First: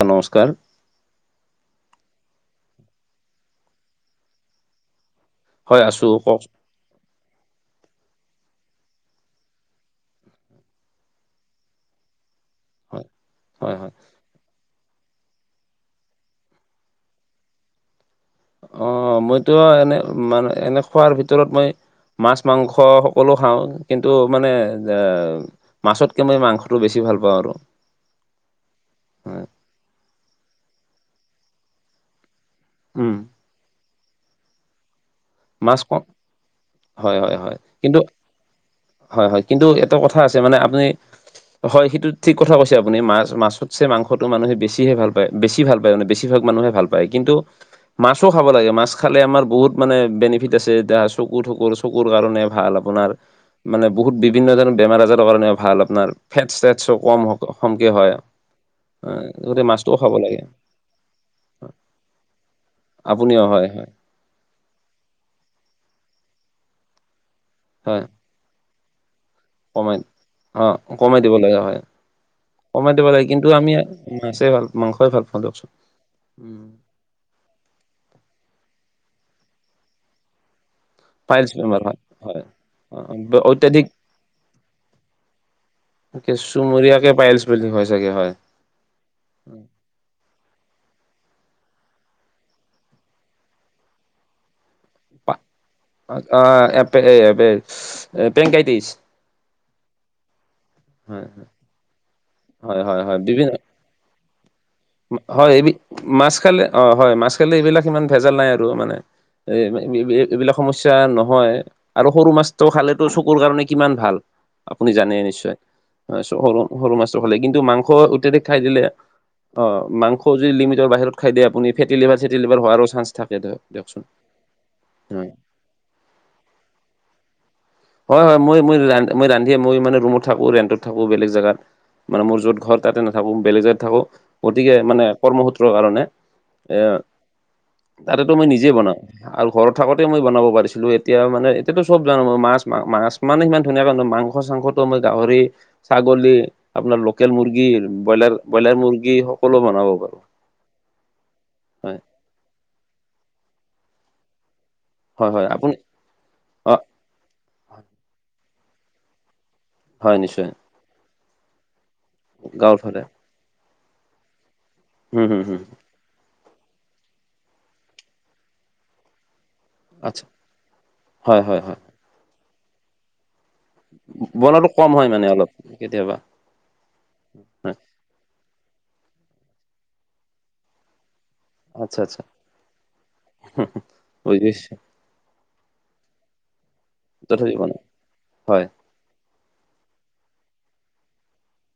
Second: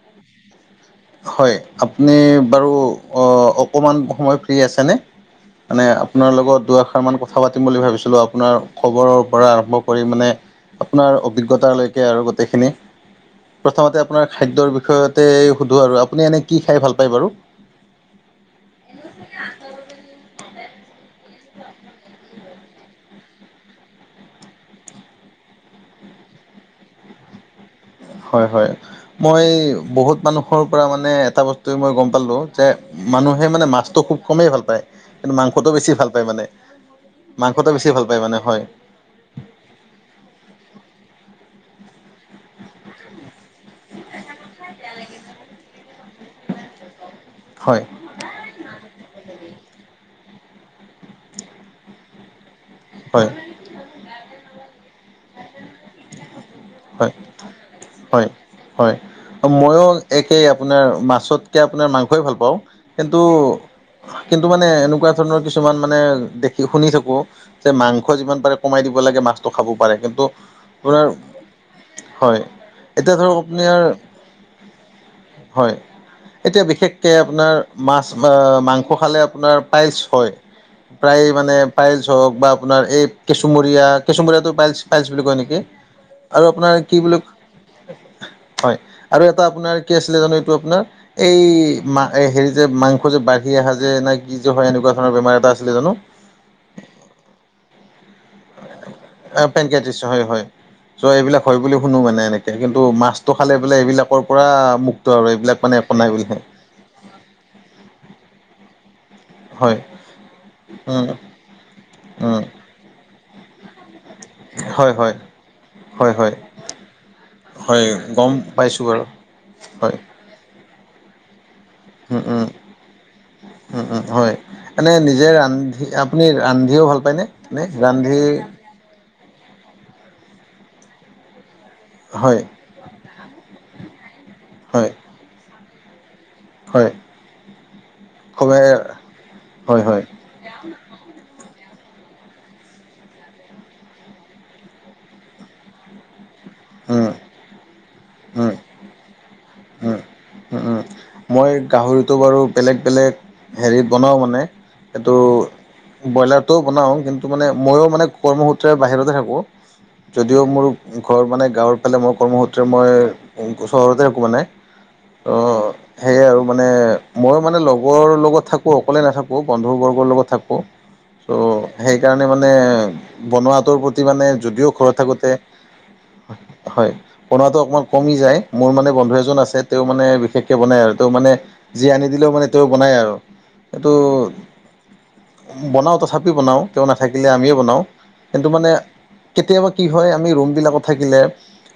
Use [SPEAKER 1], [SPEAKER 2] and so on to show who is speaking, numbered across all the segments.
[SPEAKER 1] অ', নমস্কাৰ।
[SPEAKER 2] হয়, আপুনি বাৰু অ, অকণমান সময় ফ্ৰী আছেনে? মানে
[SPEAKER 1] হয় আছো
[SPEAKER 2] আপোনাৰ
[SPEAKER 1] কওক
[SPEAKER 2] লগত দু আষাৰ মান ক কথা পাতিম বুলি ভাবিছিলোঁ আপোনাৰ খবৰৰ পৰা আৰম্ভ কৰি মানে আপোনাৰ অভিজ্ঞতালৈকে আৰু গোটেইখিনি।
[SPEAKER 1] হয় হয় হয়।
[SPEAKER 2] প্ৰথমতে আপোনাৰ খাদ্যৰ বিষয়তে সুধো আৰু, আপুনি এনে কি খাই ভাল পায় বাৰু?
[SPEAKER 1] অ', মইতো এনে মানে এনে খোৱাৰৰ ভিতৰত মই মাছ মাংস সকলো খাওঁ কিন্তু মানে যে মাছতকে মই মাংসটো বেছি ভাল পাওঁ আৰু।
[SPEAKER 2] হয়-হয়,
[SPEAKER 1] হয়।
[SPEAKER 2] মই বহুত মানুহৰ পৰা মানে এটা বস্তুেই মই গম পালোঁ যে
[SPEAKER 1] উম।
[SPEAKER 2] মানুহে মানে মাছটো খুব কমেই ভাল পায়। কিন্তু মাংসটো
[SPEAKER 1] মাছ
[SPEAKER 2] বেছি
[SPEAKER 1] কম
[SPEAKER 2] ভাল পায় মানে, মাংসটো বেছি ভাল পায় মানে হয়।
[SPEAKER 1] হয়-হয় কিন্তু এট কথা আছে মানে আপুনি, হয় সেইটোত ঠিক কথা কৈছে আপুনি মাছ-মছাছতছে মাংসটো মানুহে বেছিে হে ভাল পায় বেছি ভাল পাই মানে বেছি বেছি ভাগ মানুহে ভাল পায় কিন্তু
[SPEAKER 2] হয়।
[SPEAKER 1] মাছো খাব লাগে মাছ খালে আমাৰ বহুত মানে বেনিফিট আছে এতি চকু থাকোঁ চকুৰ কাৰণে ভাল। আপোনাৰ
[SPEAKER 2] হয়
[SPEAKER 1] মানে বহুত বিভিন্ন ধৰণৰ বেমাৰ আজাৰৰ কাৰণে ভাল আপোনাৰ ফেট চটছ
[SPEAKER 2] হয়।
[SPEAKER 1] কমমকে হয়।
[SPEAKER 2] হয়। অ',
[SPEAKER 1] গতিকে
[SPEAKER 2] মইও
[SPEAKER 1] মাছটোও খাব লাগে
[SPEAKER 2] একেই আপোনাৰ মাছতকে আপোনাৰ মাংসই ভাল পাওঁ কিন্তু
[SPEAKER 1] আপুনিও হয় হয়
[SPEAKER 2] কিন্তু মানে এনেকুৱা ধৰণৰ কিছুমান মানে দেখি শুনি থাকোঁ যে
[SPEAKER 1] হয়
[SPEAKER 2] মাংস যিমান পাৰে কমাই দিব লাগে মাছটো খাব
[SPEAKER 1] কমাই
[SPEAKER 2] পাৰে। কিন্তু
[SPEAKER 1] অ
[SPEAKER 2] আপোনাৰ
[SPEAKER 1] কমাই দিব লাগে হয়।
[SPEAKER 2] হয়
[SPEAKER 1] কমাই দিব
[SPEAKER 2] এতিয়া
[SPEAKER 1] লাগে
[SPEAKER 2] ধৰক
[SPEAKER 1] কিন্তু, আমি
[SPEAKER 2] আপোনাৰ
[SPEAKER 1] মাছেই ভাল মাংসই ভাল পাওঁ দিয়কচোন।
[SPEAKER 2] হয় এতিয়া
[SPEAKER 1] উম
[SPEAKER 2] বিশেষকৈ আপোনাৰ মাছ অ, মাংস খালে আপোনাৰ পাইলচ হয়। প্ৰায়
[SPEAKER 1] পাইলছ
[SPEAKER 2] মানে
[SPEAKER 1] বেমাৰ হয়
[SPEAKER 2] পাইলছ হওঁক
[SPEAKER 1] হয়।
[SPEAKER 2] বা আপোনাৰ
[SPEAKER 1] অ
[SPEAKER 2] এই
[SPEAKER 1] অত্যাধিক
[SPEAKER 2] কেঁচুমৰীয়া কেঁচুমৰীয়াটো পাইলচ-পাইলচ বুলি কয় নেকি? আৰু আপোনাৰ কি
[SPEAKER 1] কেঁচুমৰীয়েকে পাইলছ বুলি হয় চাগে হয়।
[SPEAKER 2] হয় আৰু এটা আপোনাৰ কি আছিলে জানোঁ এইটো আপোনাৰ এই মা হেৰি যে মাংস যে বাঢ়ি আহে যে না কি যে হয় এনেকুৱা তোমাৰ বেমাৰ এটা আছিলে জানোঁ?
[SPEAKER 1] অ', এপে এ এপে
[SPEAKER 2] অ', পানক্ৰাইটিছ হয়-হয়। চ' এইবিলাক হয় বুলি হুনো মানে এনেকে
[SPEAKER 1] হয়
[SPEAKER 2] কিন্তু
[SPEAKER 1] হয় হয়
[SPEAKER 2] মাছটো
[SPEAKER 1] বিভিন্ন
[SPEAKER 2] খালে বোলে এইবিলাকৰ পৰা মুক
[SPEAKER 1] হয় এবি মাছ খালে অ', হয় মাছ খালে এইবিলাক ইমান ভেজাল নাই আৰু মানে এ
[SPEAKER 2] হয়
[SPEAKER 1] এইবিলাক সমস্যা
[SPEAKER 2] উম
[SPEAKER 1] নহয় আৰু সৰু
[SPEAKER 2] উম
[SPEAKER 1] মাছটো খালেতো চকুৰ কাৰণে কিমান ভাল। আপুনি
[SPEAKER 2] হয়
[SPEAKER 1] জানে
[SPEAKER 2] হয়
[SPEAKER 1] নিশ্চয়।
[SPEAKER 2] হয় হয়
[SPEAKER 1] সৰু-সৰু মাছটো ভালে কিন্তু,
[SPEAKER 2] হয়
[SPEAKER 1] মাংস
[SPEAKER 2] গম
[SPEAKER 1] অত্যাধিক খাই দিলে
[SPEAKER 2] পাইছোঁ বাৰু
[SPEAKER 1] অ',
[SPEAKER 2] হয়
[SPEAKER 1] মাংস যদি লিমিটৰ বাহিৰত খাই দিয় আপুনি ফেটি
[SPEAKER 2] উম
[SPEAKER 1] লিভাৰ চেতি
[SPEAKER 2] উম
[SPEAKER 1] লিভাৰ হোৱাৰো চানঞ্চ থাকে ধৰক দিয়কচোন।
[SPEAKER 2] মানে নিজে
[SPEAKER 1] হয়
[SPEAKER 2] ৰান্ধি আপুনি ৰান্ধিও ভাল পায়নে? নে ৰান্ধি
[SPEAKER 1] মই-মই ৰান্ধে মই মানে ৰুমত থাকো ৰেন্টত থাকো বেলেগ জেগাত, মানে মোৰ
[SPEAKER 2] হয়
[SPEAKER 1] য'ত ঘৰত তাতে নাথাকো বেলেগ জাগাত থাকোঁ গতিকে
[SPEAKER 2] হয়
[SPEAKER 1] মানে কৰ্মসূত্ৰৰ কাৰণে। এ,
[SPEAKER 2] হয়
[SPEAKER 1] তাতে মই নিজে
[SPEAKER 2] খুবেই
[SPEAKER 1] বনাওঁ। আৰু ঘৰত
[SPEAKER 2] হয় হয়
[SPEAKER 1] থাকোতে মই বনাব পৰিছিলোঁ, এত এতিয়া মানে এতিয়াতো চব জানোঁ মই মাছ-মাছ মানে সিমান ধুনীয়া মাংস চাংসটো মই গাহৰি ছাগলী, আপোনাৰ
[SPEAKER 2] উম
[SPEAKER 1] লোকেল মুৰ্গী, ব্ৰইলাৰ-ব্ৰইলাৰ মুৰ্গী সকলো বনাব পাৰোঁ।
[SPEAKER 2] উম-উম। মই গাহৰিটো বাৰু বেলেগ-বেলেগ হেৰিত বনাওঁ মানে সেই
[SPEAKER 1] হয়-হয়। আপুনি
[SPEAKER 2] ব্ৰইলাৰটোও
[SPEAKER 1] অ
[SPEAKER 2] বনাওঁ কিন্তু মানে ময়ো মানে কৰ্মসূত্ৰে বাহিৰতে থাকোঁ।
[SPEAKER 1] হয়
[SPEAKER 2] যদিও
[SPEAKER 1] নিশ্চয়
[SPEAKER 2] মোৰ ঘৰ মানে গাঁৱৰ ফালে মই কৰ্মসূত্ৰে
[SPEAKER 1] গাঁৱৰ
[SPEAKER 2] মই
[SPEAKER 1] ফালে
[SPEAKER 2] চহৰতে থাকোঁ মানে
[SPEAKER 1] হুম হুম হুম
[SPEAKER 2] ত সেয়াই আৰু মানে মই মানে লগৰ লগত থাকোঁ, অকলে নাথাকোঁ বন্ধুবৰ্গৰ
[SPEAKER 1] আচ্ছা
[SPEAKER 2] লগত থাকোঁ
[SPEAKER 1] হয় হয়
[SPEAKER 2] চ'
[SPEAKER 1] হয়
[SPEAKER 2] সেইকাৰণে মানে বনোৱা ত' প্ৰতি মানে
[SPEAKER 1] বনোৱাটো
[SPEAKER 2] যদিও
[SPEAKER 1] কম
[SPEAKER 2] ঘৰত
[SPEAKER 1] হয় মানে
[SPEAKER 2] থাকোতে
[SPEAKER 1] অলপ কেতিয়াবা
[SPEAKER 2] হয়, বনোৱাটো
[SPEAKER 1] হয়
[SPEAKER 2] অকনমান কমি যায়, মোৰ মানে বন্ধু এজন আছে তেওঁ মানে বিশেষকে বনাই আৰু। ত' মানে যি
[SPEAKER 1] আচ্ছা
[SPEAKER 2] আনি
[SPEAKER 1] আচ্ছা
[SPEAKER 2] দিলেও মানে তেওঁ বনায় আৰু সেইটো
[SPEAKER 1] বুজি পাইছো
[SPEAKER 2] বনাও তথাপি বনাও, তেওঁ নাথাকিলে
[SPEAKER 1] তথাপি
[SPEAKER 2] আমিয়ে
[SPEAKER 1] বনাও
[SPEAKER 2] বনাওঁ, কিন্তু
[SPEAKER 1] হয়
[SPEAKER 2] মানে কেতিয়াবা কি হয় আমি ৰুমবিলাকত থাকিলে,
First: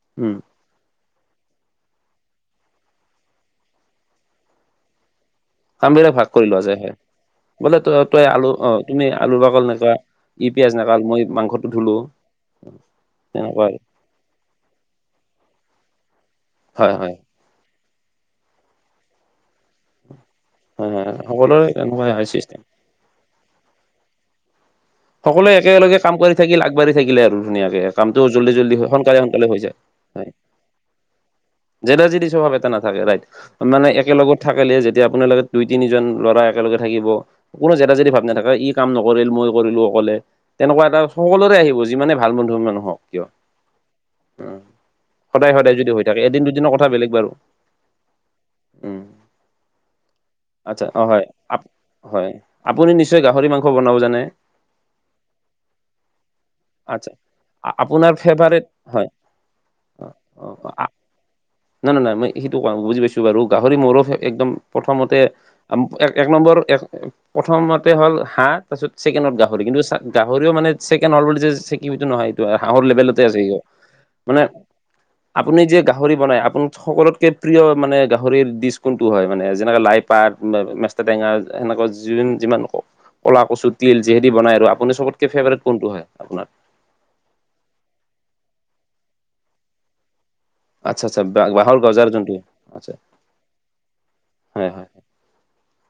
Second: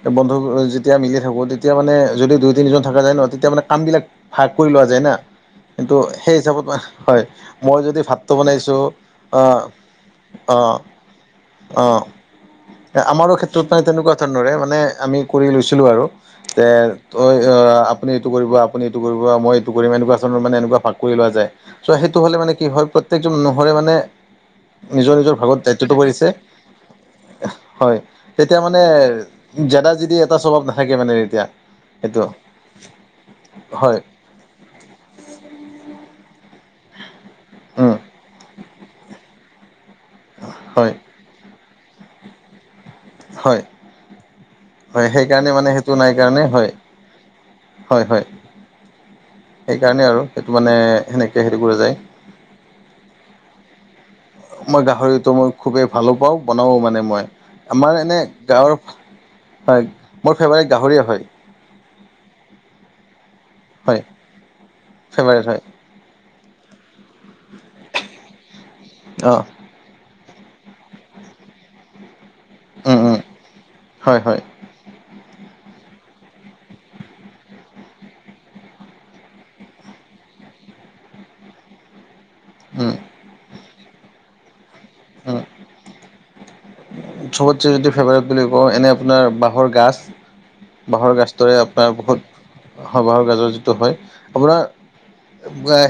[SPEAKER 2] এ বন্ধ
[SPEAKER 1] উম
[SPEAKER 2] তেতিয়া নিজে থাকো, তেতিয়া মানে যদি দুই তিনিজন থকা যায় ন, তেতিয়া মানে কাম বিলাক ভাগ কৰি লোৱা যায় না। কিন্তু
[SPEAKER 1] কাম বিলাক ভাগ
[SPEAKER 2] সেই
[SPEAKER 1] কৰি লোৱা
[SPEAKER 2] হিচাপত
[SPEAKER 1] যায় হয়,
[SPEAKER 2] মই
[SPEAKER 1] বোলে
[SPEAKER 2] যদি
[SPEAKER 1] ত তই
[SPEAKER 2] ভাতটো
[SPEAKER 1] আলু
[SPEAKER 2] বনাইছোঁ
[SPEAKER 1] অ', তুমি
[SPEAKER 2] অঁ
[SPEAKER 1] [unintelligible] ই পিঁয়াজ
[SPEAKER 2] অঁ
[SPEAKER 1] ন কাল মই মাংসটো ধুলো।
[SPEAKER 2] এ আমাৰো ক্ষেত্ৰত
[SPEAKER 1] তেনেকুৱাই
[SPEAKER 2] মানে তেনেকুৱা ধৰণৰে মানে আমি কৰি লৈছিলোঁ আৰু তে
[SPEAKER 1] হয় হয়
[SPEAKER 2] তই এ আপুনি এইটো কৰিব আপুনি মই এইটো কৰিম এনেকুৱা মানে এনেকুৱা
[SPEAKER 1] হয়
[SPEAKER 2] ভাগ
[SPEAKER 1] হয় হয়।
[SPEAKER 2] কৰি লোৱা যায়,
[SPEAKER 1] সকলোৰে
[SPEAKER 2] চ'
[SPEAKER 1] এনেকুৱাই
[SPEAKER 2] সেইটো
[SPEAKER 1] হয়
[SPEAKER 2] হ'লে মানে
[SPEAKER 1] চিষ্টেম
[SPEAKER 2] কি হয় প্ৰ প্ৰত্যেকজন নহ'লে মানে নিজৰ- নিজৰ
[SPEAKER 1] সকলোৱে
[SPEAKER 2] ভাগত দায়িত্বটো
[SPEAKER 1] একেলগে কাম
[SPEAKER 2] পৰিছে,
[SPEAKER 1] কৰি থাকিল আগবাঢ়ি থাকিলে আৰু ধুনীয়াকে
[SPEAKER 2] হয়,
[SPEAKER 1] কামটো জল্দি
[SPEAKER 2] তেতিয়া
[SPEAKER 1] জল্দি
[SPEAKER 2] মানে
[SPEAKER 1] হয় সোনকালে সোনকালে হৈ যায়
[SPEAKER 2] জেদা- জেদী
[SPEAKER 1] হয়
[SPEAKER 2] এটা স্বভাৱ নাথাকে মানে তেতিয়া।
[SPEAKER 1] জেদা-
[SPEAKER 2] সেইটো
[SPEAKER 1] জেদী স্বভাৱ এটা নাথাকে ৰাইট। মানে
[SPEAKER 2] হয়
[SPEAKER 1] একেলগত থাকিলে যেতিয়া আপোনালোকে দুই তিনিজন ল'ৰা একেলগে থাকিব কোনো জেদা
[SPEAKER 2] উম
[SPEAKER 1] জেদী ভাব নাথাকে, ই কাম নকৰিল মই কৰিলো অকলে, তেনেকুৱা
[SPEAKER 2] হয়
[SPEAKER 1] এটা সকলো [unintelligible] আহিব যিমানে ভাল বন্ধু নহক।
[SPEAKER 2] হয়। হয়,
[SPEAKER 1] সদায়
[SPEAKER 2] সেইকাৰণে মানে
[SPEAKER 1] সদায় যদি
[SPEAKER 2] সেইটো
[SPEAKER 1] হৈ
[SPEAKER 2] নাই
[SPEAKER 1] থাকে এদিন
[SPEAKER 2] কাৰণে
[SPEAKER 1] দুদিনৰ
[SPEAKER 2] হয়,
[SPEAKER 1] কথা বেলেগ বাৰু
[SPEAKER 2] হয়-হয়।
[SPEAKER 1] উম
[SPEAKER 2] সেইকাৰণে আৰু সেইটো মানে
[SPEAKER 1] আচ্ছা অ হয়
[SPEAKER 2] সেনেকে
[SPEAKER 1] আপ
[SPEAKER 2] সেইটো কৰা যায়।
[SPEAKER 1] হয় আপুনি নিশ্চয় গাহৰি মাংস বনাব জানে।
[SPEAKER 2] মই গাহৰিটো মই খুবেই ভালো পাওঁ, বনাও মানে
[SPEAKER 1] আচ্ছা
[SPEAKER 2] মই,
[SPEAKER 1] আ-
[SPEAKER 2] আমাৰ
[SPEAKER 1] আপোনাৰ
[SPEAKER 2] এনে
[SPEAKER 1] ফেভাৰেট
[SPEAKER 2] গাঁৱৰ
[SPEAKER 1] হয়
[SPEAKER 2] হয়, মোৰ
[SPEAKER 1] অ
[SPEAKER 2] ফেভাৰেট
[SPEAKER 1] অ
[SPEAKER 2] গাহৰিয়ে হয়।
[SPEAKER 1] নাই নাই-নাই মই সেইটো কোৱা নাই, বুজি পাইছো বাৰু গাহৰি
[SPEAKER 2] হয়
[SPEAKER 1] মোৰো একদম প্ৰথমতে
[SPEAKER 2] ফেভাৰেট হয়
[SPEAKER 1] এক-এক নম্বৰ এক প্ৰথমতে হ'ল হাঁহ, তাৰপিছত ছেকেণ্ডত
[SPEAKER 2] অঁ
[SPEAKER 1] গাহ কিন্তু চাওঁক গাহৰিও মানে চেকেণ্ড হ'ল বুলি যে [unintelligible] নহয়। হাঁহৰ লেভেলতে আছে সিও,
[SPEAKER 2] হয়
[SPEAKER 1] মানে
[SPEAKER 2] [inaudible]
[SPEAKER 1] আপুনি যে গাহৰি বনায়, আপোনাৰ সকলোতকে প্ৰিয় মানে গাহৰিৰ ডিচ কোনটো হয় মানে, যেনেকে লাই পাত, মেষ্টা টেঙা, সেনেকুৱা যোন যিমান ক
[SPEAKER 2] উম,
[SPEAKER 1] ক'লা কচু তিল যিহেদি বনাই আৰু আপুনি চবতকে ফেভাৰেট কোনটো হয় আপোনাৰ।
[SPEAKER 2] চবতচে যদি ফেভাৰেট বুলি কওঁ, এনে আপোনাৰ বাঁহৰ গাজ
[SPEAKER 1] আচ্ছা
[SPEAKER 2] বাঁহৰ
[SPEAKER 1] আচ্ছা বা-
[SPEAKER 2] গাজটোৰে
[SPEAKER 1] বাঁহৰ
[SPEAKER 2] আপোনাৰ
[SPEAKER 1] গজাৰ যোনটো
[SPEAKER 2] বহুত
[SPEAKER 1] আচ্ছা
[SPEAKER 2] হ বাঁহৰ গাজৰ যিটো হয়, আপোনাৰ
[SPEAKER 1] হয়, হয়।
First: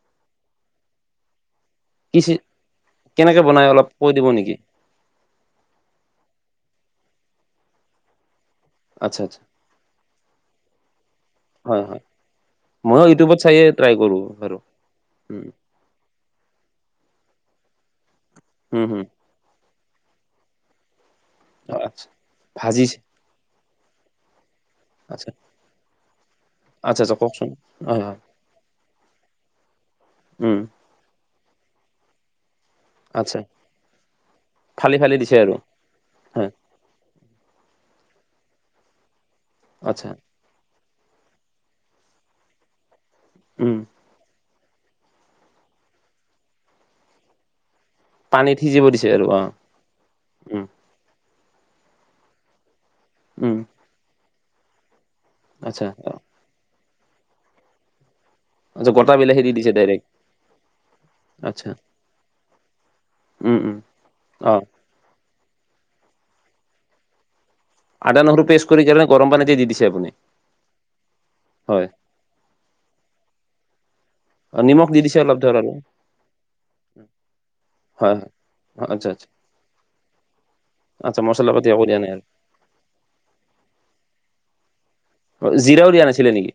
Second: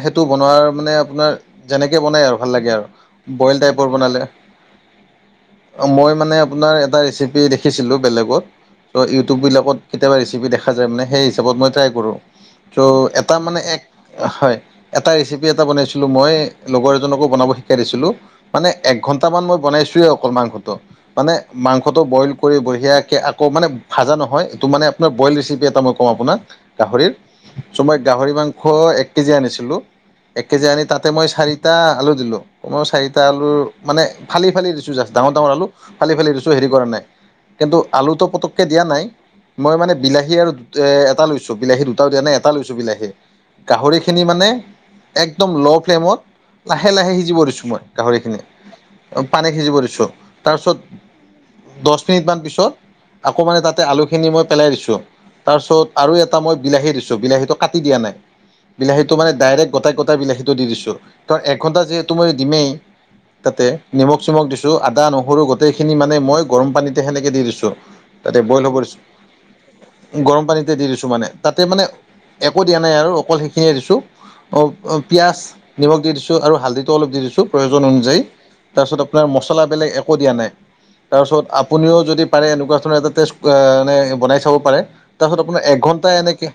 [SPEAKER 2] সেইটো বনোৱাৰ মানে আপোনাৰ যেনেকে
[SPEAKER 1] কি
[SPEAKER 2] বনায়
[SPEAKER 1] চি
[SPEAKER 2] আৰু ভাল লাগে আৰু
[SPEAKER 1] কেনেকে
[SPEAKER 2] বইল
[SPEAKER 1] বনাই অলপ
[SPEAKER 2] টাইপৰ
[SPEAKER 1] কৈ
[SPEAKER 2] বনালে।
[SPEAKER 1] দিব নেকি?
[SPEAKER 2] মই মানে আপোনাৰ এটা ৰেচিপি দেখিছিলোঁ, বেলেগত। ত'
[SPEAKER 1] আচ্ছা, আচ্ছা।
[SPEAKER 2] ইউটিউববিলাকত কেতিয়াবা ৰেচিপি দেখা যায় মানে, সেই হিচাপত মই
[SPEAKER 1] হয়,
[SPEAKER 2] ট্ৰাই
[SPEAKER 1] হয়।
[SPEAKER 2] কৰোঁ। ত',
[SPEAKER 1] ময়ো
[SPEAKER 2] এটা
[SPEAKER 1] ইউটিউবত
[SPEAKER 2] মানে
[SPEAKER 1] চাইয়ে
[SPEAKER 2] এক
[SPEAKER 1] ট্ৰাই কৰোঁ বাৰু।
[SPEAKER 2] হয়, এটা ৰেচিপি
[SPEAKER 1] উম,
[SPEAKER 2] এটা বনাইছো [unintelligible] মই লগৰ এজনকো বনাব শিকাই দিছিলো, মানে
[SPEAKER 1] হুম,
[SPEAKER 2] এক
[SPEAKER 1] হুম।
[SPEAKER 2] ঘণ্টা মান মই বনাইছোয়ে অকল মাংস টো, মানে
[SPEAKER 1] অ
[SPEAKER 2] মাংসটো
[SPEAKER 1] আচ্ছা।
[SPEAKER 2] বইল কৰি
[SPEAKER 1] ভাজি
[SPEAKER 2] বঢ়িয়াকে আকৌ মানে ভাজা নহয় এইটো মানে আপোনাৰ
[SPEAKER 1] আচ্ছা,
[SPEAKER 2] বইল ৰেচিপি এটা মই কওঁ আপোনাক,
[SPEAKER 1] আচ্ছা,
[SPEAKER 2] গাহৰিৰ।
[SPEAKER 1] আচ্ছা কওকচোন?
[SPEAKER 2] চ' মই
[SPEAKER 1] হয়, হয়।
[SPEAKER 2] গাহৰি মাংস এক কেজি আনিছিলো, এক
[SPEAKER 1] উম,
[SPEAKER 2] কেজি আনি তাতে মই চাৰি টা আলু দিলো, মই চাৰিটা
[SPEAKER 1] আচ্ছা।
[SPEAKER 2] আলু মানে ফালি- ফালি দিছো জাষ্ট, ডাঙৰ ডাঙৰ আলু ফালি- ফালি
[SPEAKER 1] হয়,
[SPEAKER 2] ৰুইছো হেৰি কৰা নাই, কিন্তু আলুটো পতককে দিয়া নাই। মই মানে
[SPEAKER 1] আচ্ছা।
[SPEAKER 2] বিলাহী আৰু দু এ এটা লৈছো, বিলাহী দুটাও দিয়া নাই এটা লৈছো বিলাহী,
[SPEAKER 1] উম,
[SPEAKER 2] গাহৰি খিনি মানে একদম ল' ফ্লেমত লাহে-লাহে সিজিব দিছোঁ মই। গাহৰিখিনি,
[SPEAKER 1] পানীত সিজিব দিছে আৰু
[SPEAKER 2] পানী
[SPEAKER 1] অ'।
[SPEAKER 2] সিজিব দিছোঁ।
[SPEAKER 1] উম,
[SPEAKER 2] তাৰপিছত দহ মিনিট মান পিছত আকৌ
[SPEAKER 1] উম,
[SPEAKER 2] মানে তাতে আলু খিনি মই পেলাই দিছোঁ।
[SPEAKER 1] আচ্ছা।
[SPEAKER 2] তাৰপিছত
[SPEAKER 1] অ
[SPEAKER 2] আৰু এটা মই বিলাহী দিছোঁ, বিলাহীটো কাটি দিয়া নাই।
[SPEAKER 1] আচ্ছা,
[SPEAKER 2] বিলাহীটো
[SPEAKER 1] গোটা
[SPEAKER 2] মানে
[SPEAKER 1] বিলাহী দি
[SPEAKER 2] ডাইৰেক্ট
[SPEAKER 1] দিছে
[SPEAKER 2] গটাই-গটাই বিলাহীটো দি দিছোঁ। কাৰণ
[SPEAKER 1] আচ্ছা।
[SPEAKER 2] এঘণ্টা যিহেতু মই দিমেই
[SPEAKER 1] উম,
[SPEAKER 2] তাতে
[SPEAKER 1] উম,
[SPEAKER 2] নিমখ চিমখ
[SPEAKER 1] অ'।
[SPEAKER 2] দিছোঁ আদা, নহৰু গোটেইখিনি মানে মই গৰম পানীতে সেনেকে দি দিছোঁ।
[SPEAKER 1] আদা,
[SPEAKER 2] তাতে
[SPEAKER 1] নহৰু
[SPEAKER 2] বইল
[SPEAKER 1] পেষ্ট
[SPEAKER 2] হ'ব
[SPEAKER 1] কৰি কেনে গৰম পানীতে দি দিছে আপুনি?
[SPEAKER 2] দিছোঁ। গৰম পানীতে দি দিছোঁ মানে, তাতে মানে
[SPEAKER 1] হয়।
[SPEAKER 2] একো দিয়া নাই আৰু অকল সেইখিনিয়ে দিছোঁ। অ',
[SPEAKER 1] নিমখ দি দিছে
[SPEAKER 2] পিঁয়াজ
[SPEAKER 1] অলপ ধৰ আৰু।
[SPEAKER 2] নিমখ দি দিছোঁ আৰু হালধিটো অলপ দি দিছোঁ প্ৰয়োজন
[SPEAKER 1] হয়,
[SPEAKER 2] অনুযায়ী।
[SPEAKER 1] হয়। অ
[SPEAKER 2] তাৰপিছত
[SPEAKER 1] আচ্ছা,
[SPEAKER 2] আপোনাৰ
[SPEAKER 1] আচ্ছা।
[SPEAKER 2] মছলা বেলেগ একো দিয়া নাই,
[SPEAKER 1] আচ্ছা,
[SPEAKER 2] তাৰপিছত
[SPEAKER 1] মছলা পাতি একো
[SPEAKER 2] আপুনিও
[SPEAKER 1] দিয়া নাই আৰু।
[SPEAKER 2] যদি পাৰে এনেকুৱা ধৰণৰ এটা টেষ্ট অ, মানে বনাই চাব পাৰে। তাৰপিছত
[SPEAKER 1] অ'
[SPEAKER 2] আপোনাৰ
[SPEAKER 1] জিৰাও দিয়া
[SPEAKER 2] এঘন্টা
[SPEAKER 1] নাছিলে
[SPEAKER 2] এনেকে,
[SPEAKER 1] নেকি?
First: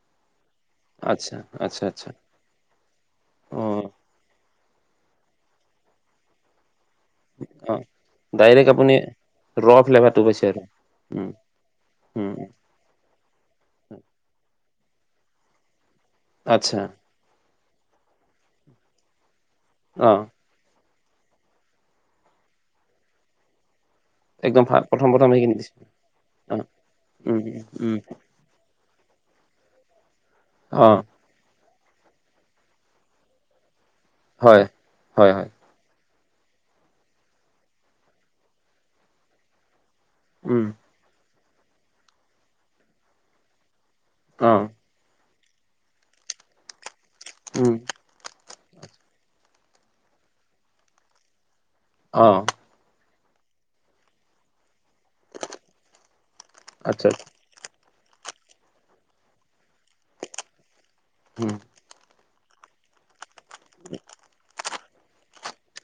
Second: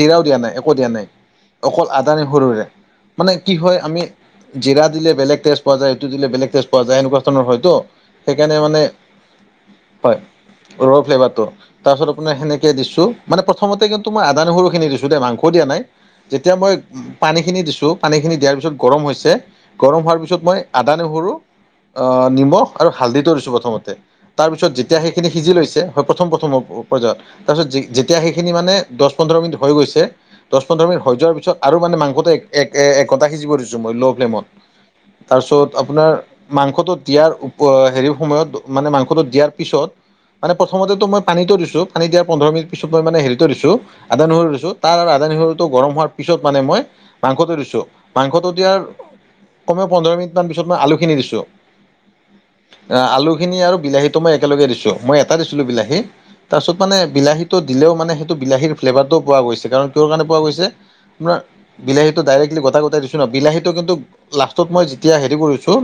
[SPEAKER 2] জিৰাও দিয়া নাই একো দিয়া নাই।
[SPEAKER 1] আচ্ছা, আচ্ছা,
[SPEAKER 2] অকল
[SPEAKER 1] আচ্ছা।
[SPEAKER 2] আদা নহৰুৰে, মানে কি হয়
[SPEAKER 1] অ',
[SPEAKER 2] আমি জিৰা দিলে বেলেগ টেষ্ট পোৱা যায় ইটো দিলে বেলেগ টেষ্ট পোৱা যায় এনেকুৱা ধৰণৰ হয়তো।
[SPEAKER 1] অ',
[SPEAKER 2] সেইকাৰণে
[SPEAKER 1] ডাইৰেক্ট
[SPEAKER 2] মানে
[SPEAKER 1] আপুনি ৰ
[SPEAKER 2] হয়।
[SPEAKER 1] ফ্লেভাৰটো পাইছে আৰু।
[SPEAKER 2] ৰ
[SPEAKER 1] উম,
[SPEAKER 2] ফ্লেভাৰটো তাৰপিছত
[SPEAKER 1] উম,
[SPEAKER 2] আপোনাৰ সে তেনেকৈ দিছোঁ মানে প্ৰথমতে কিন্তু মই আদা নহৰুখিনি দিছোঁ দেই মাংস দিয়া নাই, যেতিয়া মই
[SPEAKER 1] আচ্ছা,
[SPEAKER 2] পানীখিনি দিছোঁ, পানীখিনি দিয়াৰ পিছত গৰম হৈছে। গৰম হোৱাৰ
[SPEAKER 1] অ',
[SPEAKER 2] পিছত মই আদা, নহৰু, অ, নিমখ আৰু হালধিটো দিছোঁ প্ৰথমতে। তাৰ
[SPEAKER 1] একদম
[SPEAKER 2] পিছত
[SPEAKER 1] ফা
[SPEAKER 2] যেতিয়া
[SPEAKER 1] প্ৰথম,
[SPEAKER 2] সেইখিনি
[SPEAKER 1] প্ৰথম
[SPEAKER 2] সিজি
[SPEAKER 1] দিছে।
[SPEAKER 2] লৈছে, হয় প্ৰথম-প্ৰথম
[SPEAKER 1] অ',
[SPEAKER 2] পৰ্যায়ত।
[SPEAKER 1] উম,
[SPEAKER 2] তাৰপিছত
[SPEAKER 1] উম,
[SPEAKER 2] যেতিয়া সেইখ খিনি মানে দহ পন্ধৰ মিনিট হৈ গৈছে, দহ পোন্ধৰ মিনিট
[SPEAKER 1] অ',
[SPEAKER 2] হৈ যোৱাৰ পিছত আৰু মানে মাংসটো একঘণ্টা সিজিব দিছোঁ মই ল' ফ্লেমত,
[SPEAKER 1] হয়, হয়, হয়,
[SPEAKER 2] তাৰপিছত আপোনাৰ মাংসটো দিয়াৰ অ, হেৰি সময়ত মানে মাংসটো দিয়াৰ পিছত মানে
[SPEAKER 1] উম,
[SPEAKER 2] প্ৰথমতেটো মই পানীতো দিছোঁ পানী দিয়াৰ পোন্ধৰ মিনি পিত মই মানে হেৰিত দিছোঁ, আদা নহৰু টো
[SPEAKER 1] অ',
[SPEAKER 2] দিছোঁ। তাৰ আৰু আদা নহৰুটো গৰম হোৱাৰ পিছত মানে মই মাংসটো
[SPEAKER 1] উম,
[SPEAKER 2] দিছোঁ। মাংসটো দিয়াৰ কমেওঁ পোন্ধৰ মিনিট মান পিছত মই আলুখিনি দিছোঁ।
[SPEAKER 1] অ'।
[SPEAKER 2] অ, আলু খিনি আৰু বিলাহীতো মই একেলগে দিছোঁ, মই এটা দিছিলোঁ বিলাহী। তাৰপিছত মানে
[SPEAKER 1] আচ্ছা,
[SPEAKER 2] বিলাহী টো দিলেও মানে সেইটো বিলাহীৰ ফ্লেভাৰটোও পোৱা গৈছে কাৰণ কিয় কাৰণে পোৱা গৈছে? আপোনাৰ
[SPEAKER 1] উম,
[SPEAKER 2] বিলাহীটো ডাইৰেক্টলি গোটা-গোটাই দিছোঁ ন? বিলাহীটো কিন্তু লাষ্টত মই যেতিয়া হেৰি কৰিছোঁ।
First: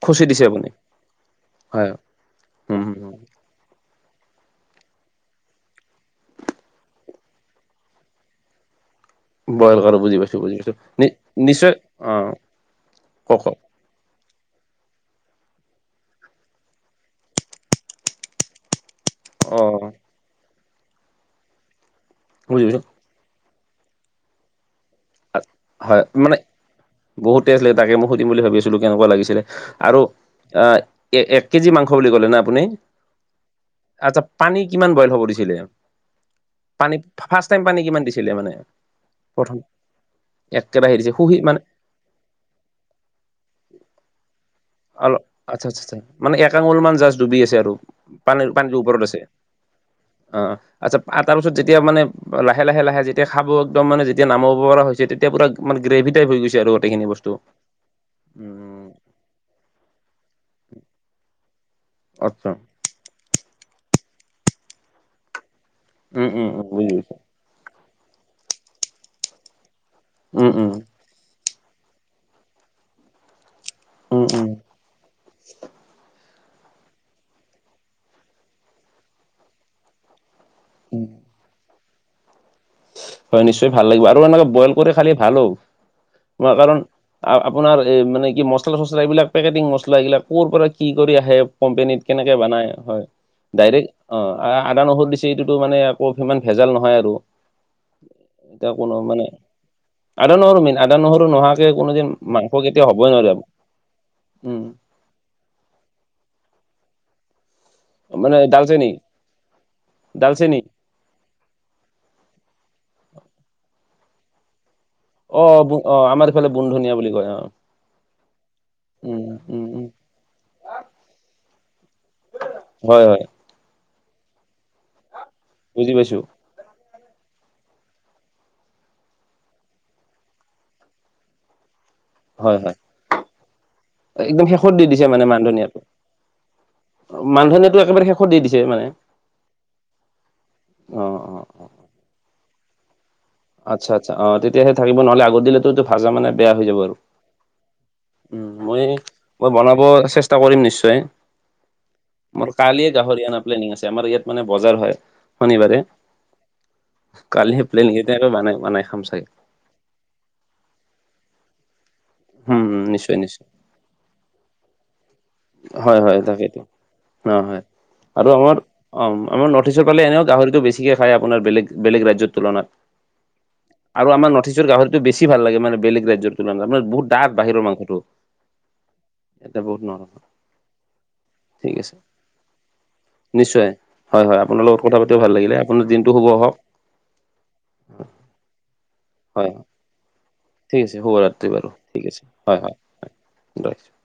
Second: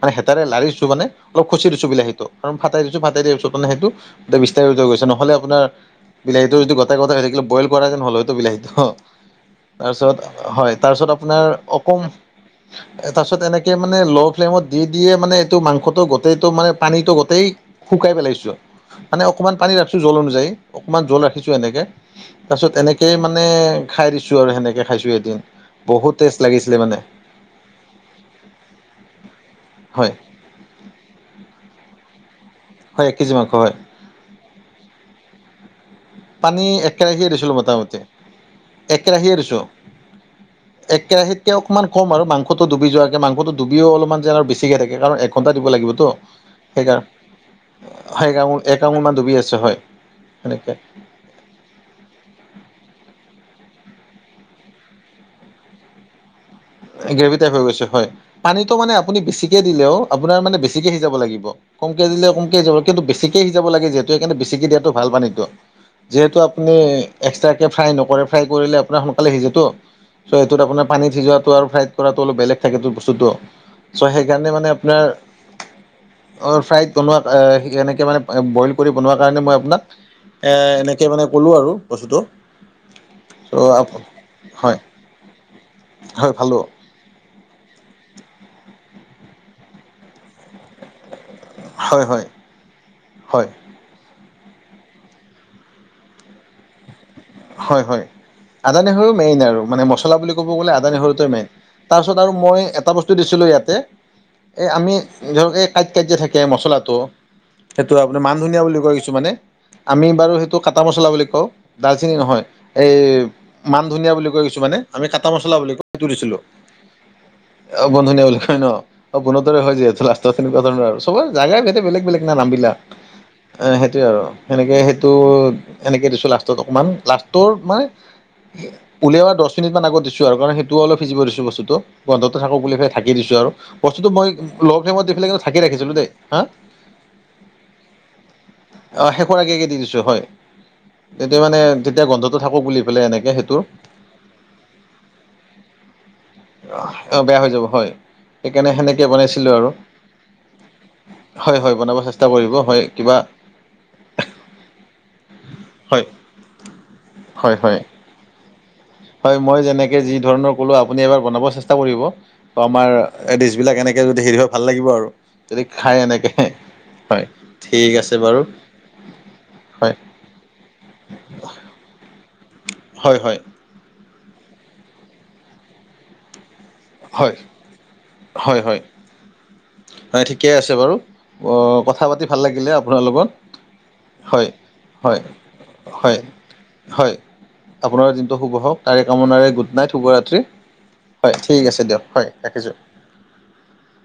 [SPEAKER 2] মানে
[SPEAKER 1] খুচি
[SPEAKER 2] হেতাৰে
[SPEAKER 1] দিছে আপুনি?
[SPEAKER 2] লাৰিছোঁ মানে অলপ খুচি দিছোঁ
[SPEAKER 1] হয়,
[SPEAKER 2] বিলাহী টো কাৰন ফটাই দিছোঁ, ফটা
[SPEAKER 1] উম,
[SPEAKER 2] ফটাই দিয়াৰ পিছত মানে সেইটো বিস্তাৰ হৈ গৈছে নহলে আপোনাৰ বিলাহীটো যদি গতাই-গতাই হৈ থাকিলে হয়, বইল কৰা যেন হল হয়তো বিলাহীটো।
[SPEAKER 1] বইল কৰোঁ বুজি
[SPEAKER 2] তাৰপিছত
[SPEAKER 1] পাইছোঁ, বুজি
[SPEAKER 2] হয়,
[SPEAKER 1] পাইছোঁ। নি
[SPEAKER 2] তাৰপিছত আপোনাৰ
[SPEAKER 1] নিশ্চয়
[SPEAKER 2] অকম,
[SPEAKER 1] অ',
[SPEAKER 2] তাৰপিছ
[SPEAKER 1] কওক, কওক,
[SPEAKER 2] এনে মানে ল' ফ্লেমত দি-দি য়ে মানে টো মাংসটো গোতেইটো মানে পানীটো গোটেই শুকাই পেলাইছোঁ। মানে অকমান পানী
[SPEAKER 1] অ',
[SPEAKER 2] ৰাখিছোঁ জল অনুযায়ী, অকনমান জ্বল ৰাখিছোঁ এনেকে।
[SPEAKER 1] বুজি
[SPEAKER 2] তাৰপিছত
[SPEAKER 1] পাইছোঁ।
[SPEAKER 2] এনেক সেই মানে খাই দিছোঁ আৰু সেনেকে খাইছোঁ এদিন।
[SPEAKER 1] আ হয়
[SPEAKER 2] বহুত
[SPEAKER 1] মানে
[SPEAKER 2] টেষ্ট লাগিছিলে মানে
[SPEAKER 1] বহুত টেষ্ট লগে তাকে মই সুধিম বুলি ভাবিছিলোঁ কেনেকুৱা লাগিছিলে? আৰু
[SPEAKER 2] হয়
[SPEAKER 1] আ এ-এক কেজি মাংস বুলি ক'লে নে আপুনি?
[SPEAKER 2] হয় এক কেজি মাংস হয়
[SPEAKER 1] আচ্ছা পানী কিমান বইল হ'ব দিছিলে?
[SPEAKER 2] এক
[SPEAKER 1] পানী
[SPEAKER 2] কেৰাহীয়ে
[SPEAKER 1] ফাৰ্ষ্ট
[SPEAKER 2] দিছিলোঁ
[SPEAKER 1] টাইম পানী
[SPEAKER 2] মোটামুটি
[SPEAKER 1] কিমান দিছিলে মানে?
[SPEAKER 2] এক কেৰাহীয়ে
[SPEAKER 1] প্ৰথম
[SPEAKER 2] দিছোঁ
[SPEAKER 1] একেৰাহে
[SPEAKER 2] এক
[SPEAKER 1] দিছে সুহি
[SPEAKER 2] কেৰাহীতকে
[SPEAKER 1] মানে
[SPEAKER 2] অকণমান ক'ম আৰু, মাংসটো ডোবি যোৱাকে মাংসটো ডুবিও অলপমান যেন ঠিকে তাকে
[SPEAKER 1] অলপ
[SPEAKER 2] কাৰণ এঘণ্টা
[SPEAKER 1] আচ্ছা
[SPEAKER 2] দিব
[SPEAKER 1] আচ্ছা
[SPEAKER 2] লাগিব
[SPEAKER 1] আচ্ছা
[SPEAKER 2] তো
[SPEAKER 1] মানে এক আঙুল মান জাষ্ট ডুবি আছে আৰু পানীৰ
[SPEAKER 2] সেইকাৰণে-সেইকাৰণে
[SPEAKER 1] পানীটোৰ
[SPEAKER 2] এক
[SPEAKER 1] ওপৰত
[SPEAKER 2] আঙুল মান ডুবি আছে। আচছা হয়।
[SPEAKER 1] অ',
[SPEAKER 2] সেনেকৈ
[SPEAKER 1] আচ্ছা তাৰপিছত যেতিয়া মানে লাহে-লাহে-লাহে যেতিয়া খাব একদম মানে যেতিয়া নামাব পৰা হৈছে তেতিয়া পূৰা মানে গ্ৰেভি টাইপ হৈ গৈছে? আৰু গোটেইখিনি
[SPEAKER 2] এ
[SPEAKER 1] বস্তু
[SPEAKER 2] গ্ৰেভি টাইপ হৈ গৈছে হয়, পানীটো
[SPEAKER 1] উম
[SPEAKER 2] মানে আপুনি বেছিকে দিলেও, আপোনাৰ মানে বেছিকে সিজাব লাগিব। কমকে দিলে
[SPEAKER 1] আচ্ছা
[SPEAKER 2] কমকে সিজাব কিন্তু বেছিকে সিজাব লাগে যিহেতো বেছিকে দিয়াটো ভাল পানিটো।
[SPEAKER 1] উম
[SPEAKER 2] যিহেতো
[SPEAKER 1] উম
[SPEAKER 2] আপু্
[SPEAKER 1] উম বুজি পাইছো
[SPEAKER 2] এক্সট্ৰা ফ্ৰাই নকৰে ফ্ৰাই কৰিলে আপোনাৰ সোনকালে সিজেতটো। চ'
[SPEAKER 1] উম
[SPEAKER 2] এইটোত
[SPEAKER 1] উম
[SPEAKER 2] আপোনাৰ পানীত সিজোৱাত ফ্ৰাইত কৰাটো অলপ বেলেগ থাকে বস্তুটো। চ'
[SPEAKER 1] উম উম
[SPEAKER 2] সেইকাৰণে মানে আপোনাৰ ফ্ৰাইড বনোৱা এনেকৈ মানে বইল কৰি বনোৱাৰ কাৰণে মই আপোনাক এ এনেকে
[SPEAKER 1] উম
[SPEAKER 2] মানে ক'লো আৰু বস্তুটো।
[SPEAKER 1] হয়
[SPEAKER 2] চ'
[SPEAKER 1] নিশ্চয় ভাল লাগিব আৰু এনেকে বইল
[SPEAKER 2] হয়
[SPEAKER 1] কৰি খালে ভালো।
[SPEAKER 2] হয়
[SPEAKER 1] মই
[SPEAKER 2] ভালো
[SPEAKER 1] কাৰণ আপোনাৰ এ মানে কি মছলা চচলা এইবিলাক পেকেটিং মছলা এইবিলাক কৰ'ৰ পৰা কি কৰি আহে। কোম্পনীত
[SPEAKER 2] হয় হয়
[SPEAKER 1] কেনেকে বনাই হয়। ডাইৰেক্ অ, আদা নহৰু দিছে এইটোতো মানে আকৌ সিমান ভেজাল নহয় আৰু।
[SPEAKER 2] হয়-হয়।
[SPEAKER 1] এতিয়া
[SPEAKER 2] আদা
[SPEAKER 1] কোনো
[SPEAKER 2] নহৰু
[SPEAKER 1] মানে
[SPEAKER 2] মেইন আৰু মানে মছলা বুলি
[SPEAKER 1] আদা
[SPEAKER 2] ক'ব
[SPEAKER 1] নহৰু
[SPEAKER 2] গ'লে
[SPEAKER 1] মেইন
[SPEAKER 2] আদা
[SPEAKER 1] নহৰু
[SPEAKER 2] নহৰুটোৱে মেইন।
[SPEAKER 1] নোহোৱাকে কোনোদিন
[SPEAKER 2] তাৰপিছত আৰু
[SPEAKER 1] মাংস
[SPEAKER 2] মই
[SPEAKER 1] কেতিয়া
[SPEAKER 2] এটা
[SPEAKER 1] হ'বই
[SPEAKER 2] বস্তু
[SPEAKER 1] নোৱাৰে
[SPEAKER 2] দিছিলোঁ ইয়াত
[SPEAKER 1] উম
[SPEAKER 2] এ আমি ধৰক এই কাইত-কাইত যে থাকে মচলাটো? সেইটো আপোনাৰ মান
[SPEAKER 1] মানে
[SPEAKER 2] ধনীয়া বুলি
[SPEAKER 1] ডালচেনি
[SPEAKER 2] কয় কিছুমানে, আমি বাৰু সেইটো
[SPEAKER 1] ডালচেনি
[SPEAKER 2] কাটা মচলা বুলি কওঁ। খিনি নহয় এই মান ধনিয়া বুলি কৈ কিছুমানে। আমি কাটা মছলা বুলি
[SPEAKER 1] অ',
[SPEAKER 2] কওঁ সেইটো
[SPEAKER 1] অ', আমাৰ
[SPEAKER 2] দিছিলোঁ
[SPEAKER 1] এইফালে বুন ধনীয়া বুলি কয় অ'।
[SPEAKER 2] অ', বন ধনীয়া বুলি কয় ন?
[SPEAKER 1] উম
[SPEAKER 2] অ', বনৰ দৰে
[SPEAKER 1] উম
[SPEAKER 2] হয়
[SPEAKER 1] উম
[SPEAKER 2] যে লাষ্ট তেনেকুৱা ধৰণৰ আৰু। চবৰ জেগাই বেলেগ-বেলেগ না নামবিলাক।
[SPEAKER 1] হয় হয়
[SPEAKER 2] এ সেইটোয়ে আৰু সেনেকে সেইটো
[SPEAKER 1] বুজি
[SPEAKER 2] এনেকে
[SPEAKER 1] পাইছো
[SPEAKER 2] দিছোঁ লাষ্টত অকমান। লাষ্টৰ মানে উলিয়ানা দহ মিনিট মান আগত দিছোঁ আৰু কাৰণ সেইটো অলপ সিজিব দিছোঁ বস্তুটো। গন্ধটো
[SPEAKER 1] হয়
[SPEAKER 2] থাকক
[SPEAKER 1] হয়
[SPEAKER 2] বুলি পেলাই ঢাকি দিছোঁ আৰু বস্তুটো মই
[SPEAKER 1] একদম শেষত
[SPEAKER 2] ল ফ্লামত
[SPEAKER 1] দিছে
[SPEAKER 2] দি
[SPEAKER 1] মানে
[SPEAKER 2] ফেলাই কিন্তু ঢাকি ৰাখিছিলোঁ দেই। হা?
[SPEAKER 1] মান ধনীয়াটো একেবাৰে শেষত দি দিছে মানে?
[SPEAKER 2] অ' শেষৰ আগে আগে দি দিছোঁ হয়
[SPEAKER 1] অ'। অ
[SPEAKER 2] তেতিয়া মানে তেতিয়া গন্ধটো থাকক বুলি এনেকে
[SPEAKER 1] আচ্ছা-আচ্ছা অ', তেতিয়াহে থাকিব নহ'লে আগত দিলেতো ভাজা মানে বেয়া হৈ যাব আৰু।
[SPEAKER 2] অ', বেয়া হৈ যাব হয়।
[SPEAKER 1] উম,
[SPEAKER 2] সেইকাৰণে সেনেকে
[SPEAKER 1] মই-মই
[SPEAKER 2] বনাইছিলোঁ আৰু
[SPEAKER 1] বনাব চেষ্টা কৰিম নিশ্চয়।
[SPEAKER 2] হয় হয় বনাব চেষ্টা
[SPEAKER 1] মোৰ
[SPEAKER 2] কৰিব হয়
[SPEAKER 1] কালিয়ে
[SPEAKER 2] কিবা
[SPEAKER 1] গাহৰি অনা প্লেনিং আছে আমাৰ ইয়াত মানে বজাৰ হয়। শনিবাৰে।
[SPEAKER 2] হয়
[SPEAKER 1] কালি
[SPEAKER 2] হয়
[SPEAKER 1] হে
[SPEAKER 2] হয়
[SPEAKER 1] প্লেনকেইটাই বানাই-বনাই খাম চাগে।
[SPEAKER 2] হয় মই যেনেকৈ যি ধৰণৰ ক'লোঁ আপুনি এবাৰ বনাব চেষ্টা কৰিব। ত,
[SPEAKER 1] উম উম
[SPEAKER 2] আমাৰ
[SPEAKER 1] নিশ্চয় নিশ্চয়
[SPEAKER 2] ডিচ বিলাক এনেকে যদি সেৰি হয় ভাল লাগিব আৰু যদি
[SPEAKER 1] হয়
[SPEAKER 2] খাই
[SPEAKER 1] হয়
[SPEAKER 2] এনেকে।
[SPEAKER 1] তাকেইতো অ', হয়
[SPEAKER 2] ঠিক আছে
[SPEAKER 1] আৰু
[SPEAKER 2] বাৰু
[SPEAKER 1] আমাৰ অ', আমাৰ নৰ্থ ইষ্টৰ
[SPEAKER 2] হয়
[SPEAKER 1] ফালে এনেও গাহৰিটো বেছি ঠিকে খাই আপোনাৰ বেলেগ - বেলেগ ৰাজ্যৰ তুলনাত।
[SPEAKER 2] হয় হয়
[SPEAKER 1] আৰু আমাৰ নৰ্থ ইষ্টৰ গাহৰিটো বেছি ভাল লাগে মানে বেলেগ ৰাজ্যৰ তুলনাত আ বহুত ডাঠ
[SPEAKER 2] হয়,
[SPEAKER 1] বাহিৰৰ মাংসটো।
[SPEAKER 2] হয়, হয়,
[SPEAKER 1] ইয়াতে বহুত নৰম
[SPEAKER 2] হয় ঠিকে আছে বাৰু। অ,
[SPEAKER 1] ঠিক আছে
[SPEAKER 2] কথা পাতি ভাল লাগিলে আপোনাৰ লগত।
[SPEAKER 1] হয়-হয়
[SPEAKER 2] হয়,
[SPEAKER 1] আপোনাৰ লগত কথা পাতিও
[SPEAKER 2] হয়,
[SPEAKER 1] ভাল লাগিলে, আপোনাৰ দিনটো
[SPEAKER 2] হয়,
[SPEAKER 1] শুভ হওঁক।
[SPEAKER 2] হয়। আপোনাৰ দিনটো শুভ হওঁক, তাৰে
[SPEAKER 1] হয়
[SPEAKER 2] কামনাৰে
[SPEAKER 1] হয়,
[SPEAKER 2] গুড নাইট শুভৰাত্ৰি।
[SPEAKER 1] ঠিক আছে শুভ
[SPEAKER 2] হয়
[SPEAKER 1] ৰাত্ৰি বাৰু
[SPEAKER 2] দিয়ক
[SPEAKER 1] ঠিক আছে
[SPEAKER 2] হয় ৰাখিছোঁ।
[SPEAKER 1] হয়-হয়-হয় [unintelligible]